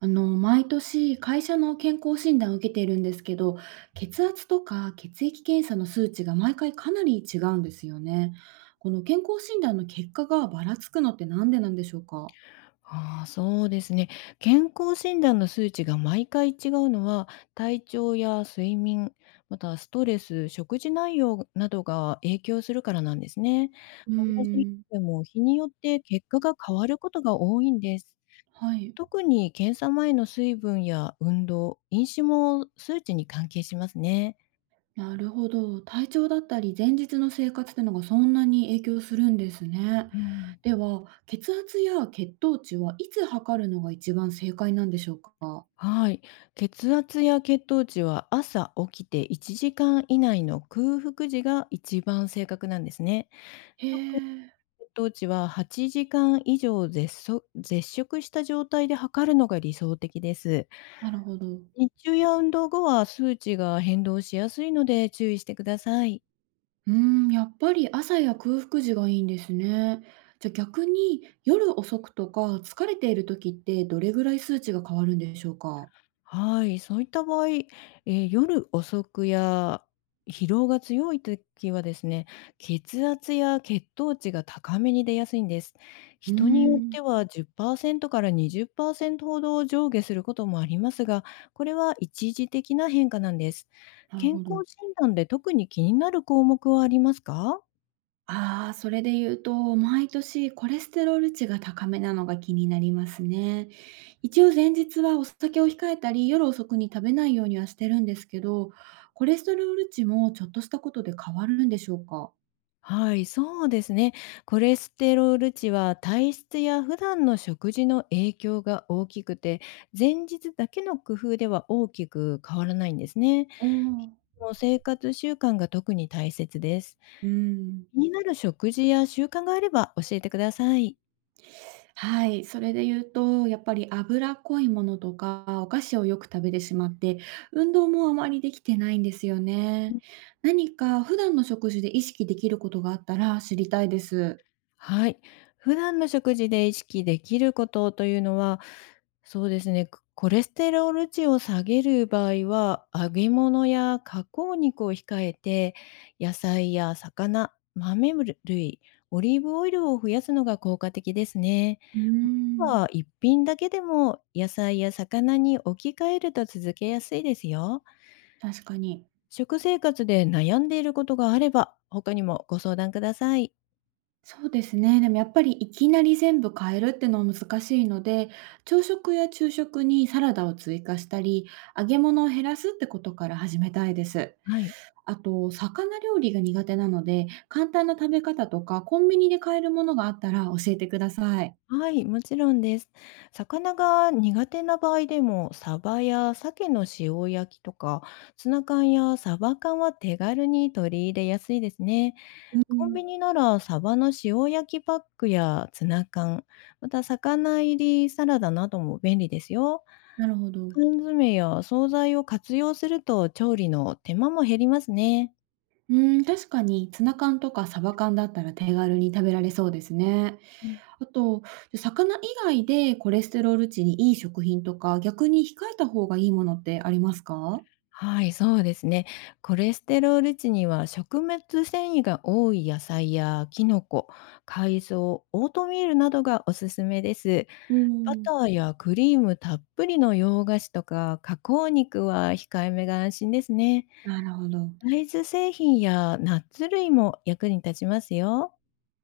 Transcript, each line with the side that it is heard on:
right: 毎年会社の健康診断を受けているんですけど、血圧とか血液検査の数値が毎回かなり違うんですよね。この健康診断の結果がばらつくのってなんでなんでしょうか？
left: ああ、そうですね。健康診断の数値が毎回違うのは、体調や睡眠、またストレス、食事内容などが影響するからなんですね。
right: うー
left: 同じ日
right: ん。
left: でも日によって結果が変わることが多いんです。
right: はい。
left: 特に検査前の水分や運動、飲酒も数値に関係しますね。
right: なるほど。体調だったり前日の生活ってのがそんなに影響するんですね。
left: うん。
right: では、血圧や血糖値はいつ測るのが一番正解なんでしょうか？
left: はい、血圧や血糖値は朝起きて1時間以内の空腹時が一番正確なんですね。
right: へえ。
left: 血糖値は8時間以上絶食した状態で測るのが理想的です。
right: なるほど。
left: 日中や運動後は数値が変動しやすいので注意してください。
right: うーん、やっぱり朝や空腹時がいいんですね。じゃあ逆に夜遅くとか疲れている時ってどれぐらい数値が変わるんでしょうか？
left: はい、そういった場合、夜遅くや疲労が強い時はですね、血圧や血糖値が高めに出やすいんです。
right: う
left: 人によっ
right: ーん。
left: ては10%から20%ほど上下することもありますが、これは一時的な変化なんです。
right: なる
left: 健
right: ほど。
left: 康診断で特に気になる項目はありますか？
right: ああ、それで言うと、毎年コレステロール値が高めなのが気になりますね。一応前日はお酒を控えたり、夜遅くに食べないようにはしてるんですけど、コレステロール値もちょっとしたことで変わるんでしょうか？
left: はい、そうですね。コレステロール値は体質や普段の食事の影響が大きくて、前日だけの工夫では大きく変わらないんですね。
right: おおー。
left: もう生活習慣が特に大切です。
right: うーん。
left: 気になる食事や習慣があれば教えてください。
right: はい、それで言うと、やっぱり脂っこいものとか、お菓子をよく食べてしまって、運動もあまりできてないんですよね。何か普段の食事で意識できることがあったら知りたいです。
left: はい。普段の食事で意識できることというのは、そうですね、コレステロール値を下げる場合は、揚げ物や加工肉を控えて、野菜や魚、豆類、オリーブオイルを増やすのが効果的ですね。
right: うー
left: は
right: ん。
left: 一品だけでも野菜や魚に置き換えると続けやすいですよ。
right: 確かに。
left: 食生活で悩んでいることがあれば、他にもご相談ください。
right: そうですね。でもやっぱりいきなり全部変えるってのは難しいので、朝食や昼食にサラダを追加したり、揚げ物を減らすってことから始めたいです。
left: はい。
right: あと、魚料理が苦手なので、簡単な食べ方とか、コンビニで買えるものがあったら教えてください。
left: はい、もちろんです。魚が苦手な場合でも、サバや鮭の塩焼きとか、ツナ缶やサバ缶は手軽に取り入れやすいですね。
right: う
left: コン
right: ん。
left: ビニならサバの塩焼きパックやツナ缶、また魚入りサラダなども便利ですよ。
right: なるほど。
left: 缶詰や惣菜を活用すると調理の手間も減りますね。
right: うん、確かにツナ缶とかサバ缶だったら手軽に食べられそうですね。あと、魚以外でコレステロール値にいい食品とか、逆に控えた方がいいものってありますか？
left: はい、そうですね。コレステロール値には食物繊維が多い野菜やキノコ、海藻、オートミールなどがおすすめです。
right: う
left: バ
right: ん。
left: ターやクリームたっぷりの洋菓子とか加工肉は控えめが安心ですね。
right: なるほど。
left: 大豆製品やナッツ類も役に立ちますよ。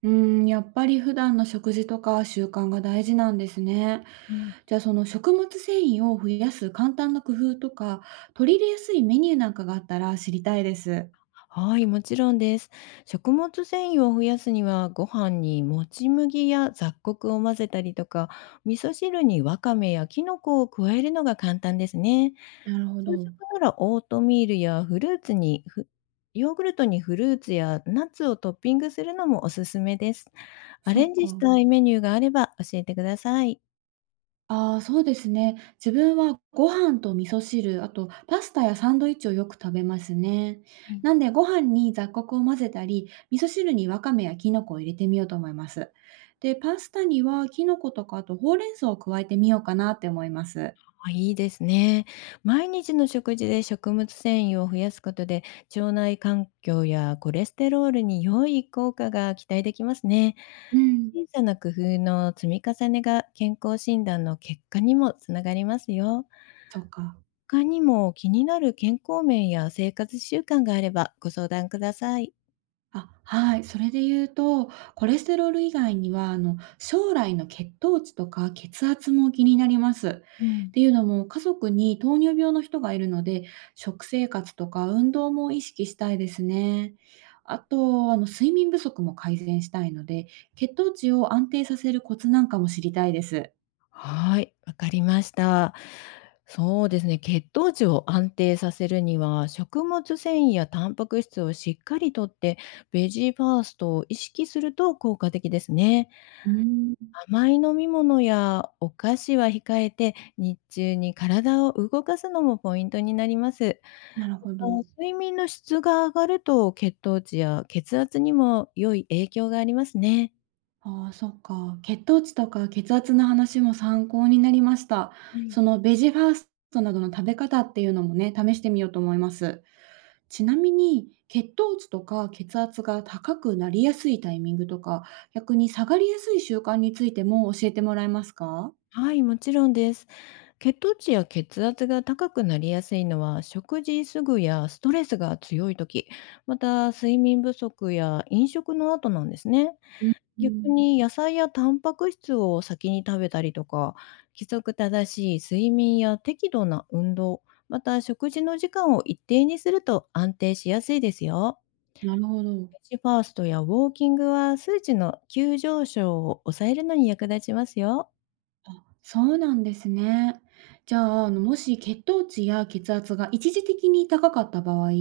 right: うーん、やっぱり普段の食事とか習慣が大事なんですね。
left: はい。
right: じゃあその食物繊維を増やす簡単な工夫とか、取り入れやすいメニューなんかがあったら知りたいです。
left: はい、もちろんです。食物繊維を増やすには、ご飯にもち麦や雑穀を混ぜたりとか、味噌汁にわかめやきのこを加えるのが簡単ですね。
right: なるほ
left: 朝
right: ど。
left: 食ならオートミールやフルーツにヨーグルトにフルーツやナッツをトッピングするのもおすすめです。ア
right: そ
left: レ
right: う
left: ンジし
right: か。
left: たいメニューがあれば教えてください。
right: ああ、そうですね。自分はご飯と味噌汁、あとパスタやサンドイッチをよく食べますね。
left: はい。
right: なんでご飯に雑穀を混ぜたり、味噌汁にわかめやきのこを入れてみようと思います。で、パスタにはきのことかあとほうれん草を加えてみようかなって思います。
left: あ、いいですね。毎日の食事で食物繊維を増やすことで、腸内環境やコレステロールに良い効果が期待できますね。
right: うん。
left: 小さな工夫の積み重ねが健康診断の結果にもつながりますよ。
right: そうか。
left: 他にも気になる健康面や生活習慣があればご相談ください。
right: あ、はい。それで言うと、コレステロール以外には、将来の血糖値とか血圧も気になります。
left: う
right: っ
left: ん。
right: ていうのも、家族に糖尿病の人がいるので、食生活とか運動も意識したいですね。あと、睡眠不足も改善したいので、血糖値を安定させるコツなんかも知りたいです。
left: はい、わかりました。そうですね、血糖値を安定させるには、食物繊維やタンパク質をしっかりとって、ベジーファーストを意識すると効果的ですね。
right: うん。
left: 甘い飲み物やお菓子は控えて、日中に体を動かすのもポイントになります。
right: なるほ
left: あ、
right: ど。
left: 睡眠の質が上がると、血糖値や血圧にも良い影響がありますね。
right: ああ、そっか。血糖値とか血圧の話も参考になりました。
left: はい。
right: そのベジファーストなどの食べ方っていうのもね、試してみようと思います。ちなみに、血糖値とか血圧が高くなりやすいタイミングとか、逆に下がりやすい習慣についても教えてもらえますか？
left: はい、もちろんです。血糖値や血圧が高くなりやすいのは食事すぐやストレスが強い時、また睡眠不足や飲食の後なんですね。
right: う
left: 逆
right: ん、
left: に野菜やタンパク質を先に食べたりとか、規則正しい睡眠や適度な運動、また食事の時間を一定にすると安定しやすいですよ。
right: なるほど。
left: ファーストやウォーキングは数値の急上昇を抑えるのに役立ちますよ。
right: そうなんですね。じゃあ、もし血糖値や血圧が一時的に高かった場合、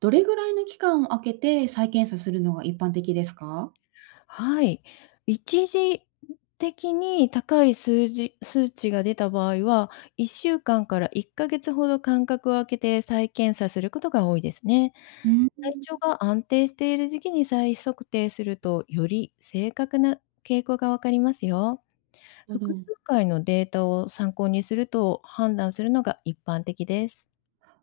right: どれぐらいの期間を空けて再検査するのが一般的ですか？
left: はい。一時的に高い数値が出た場合は、1週間から1ヶ月ほど間隔を空けて再検査することが多いですね。
right: うん。
left: 体調が安定している時期に再測定すると、より正確な傾向がわかりますよ。
right: なるほ
left: 複数
right: ど。
left: 回のデータを参考にすると判断するのが一般的です。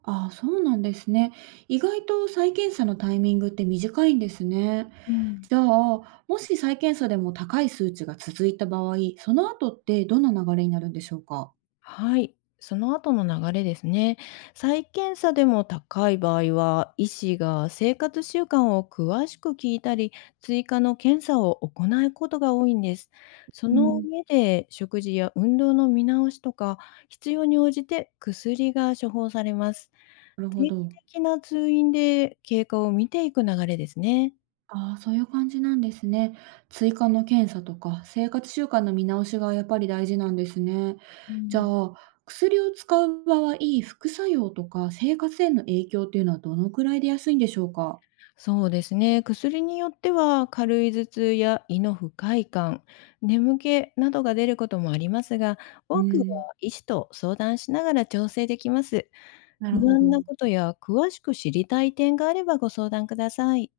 right: ああ、そうなんですね。意外と再検査のタイミングって短いんですね。
left: うん。
right: じゃあ、もし再検査でも高い数値が続いた場合、その後ってどんな流れになるんでしょうか？
left: はい、その後の流れですね。再検査でも高い場合は、医師が生活習慣を詳しく聞いたり、追加の検査を行うことが多いんです。そ
right: う
left: の
right: ん。
left: 上で、食事や運動の見直しとか、必要に応じて薬が処方されます。
right: なるほ
left: 定期
right: ど。
left: 的な通院で経過を見ていく流れですね。
right: ああ、そういう感じなんですね。追加の検査とか生活習慣の見直しがやっぱり大事なんですね。
left: う
right: じゃ
left: ん。
right: あ、薬を使う場合、副作用とか生活への影響っていうのはどのくらい出やすいんでしょうか？
left: そうですね。薬によっては軽い頭痛や胃の不快感、眠気などが出ることもありますが、
right: う
left: 多くは
right: ん、
left: 医師と相談しながら調整できます。
right: な
left: 不
right: るほ
left: 安
right: ど。
left: なことや詳しく知りたい点があればご相談ください。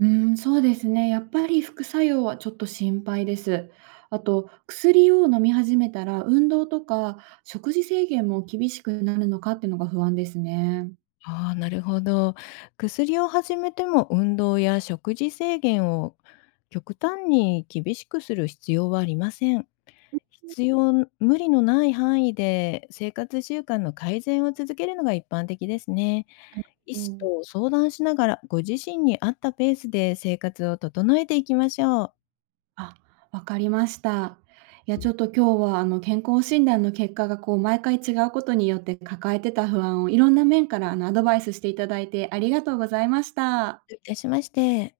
right: うん、そうですね。やっぱり副作用はちょっと心配です。あと、薬を飲み始めたら運動とか食事制限も厳しくなるのかっていうのが不安ですね。
left: ああ、なるほど。薬を始めても運動や食事制限を極端に厳しくする必要はありません。必要無理のない範囲で生活習慣の改善を続けるのが一般的ですね。医
right: う
left: 師と
right: ん。
left: 相談しながらご自身に合ったペースで生活を整えていきましょう。
right: あ、わかりました。いや、ちょっと今日は健康診断の結果がこう毎回違うことによって抱えてた不安をいろんな面からアドバイスしていただいてありがとうございました。
left: どういたしまして。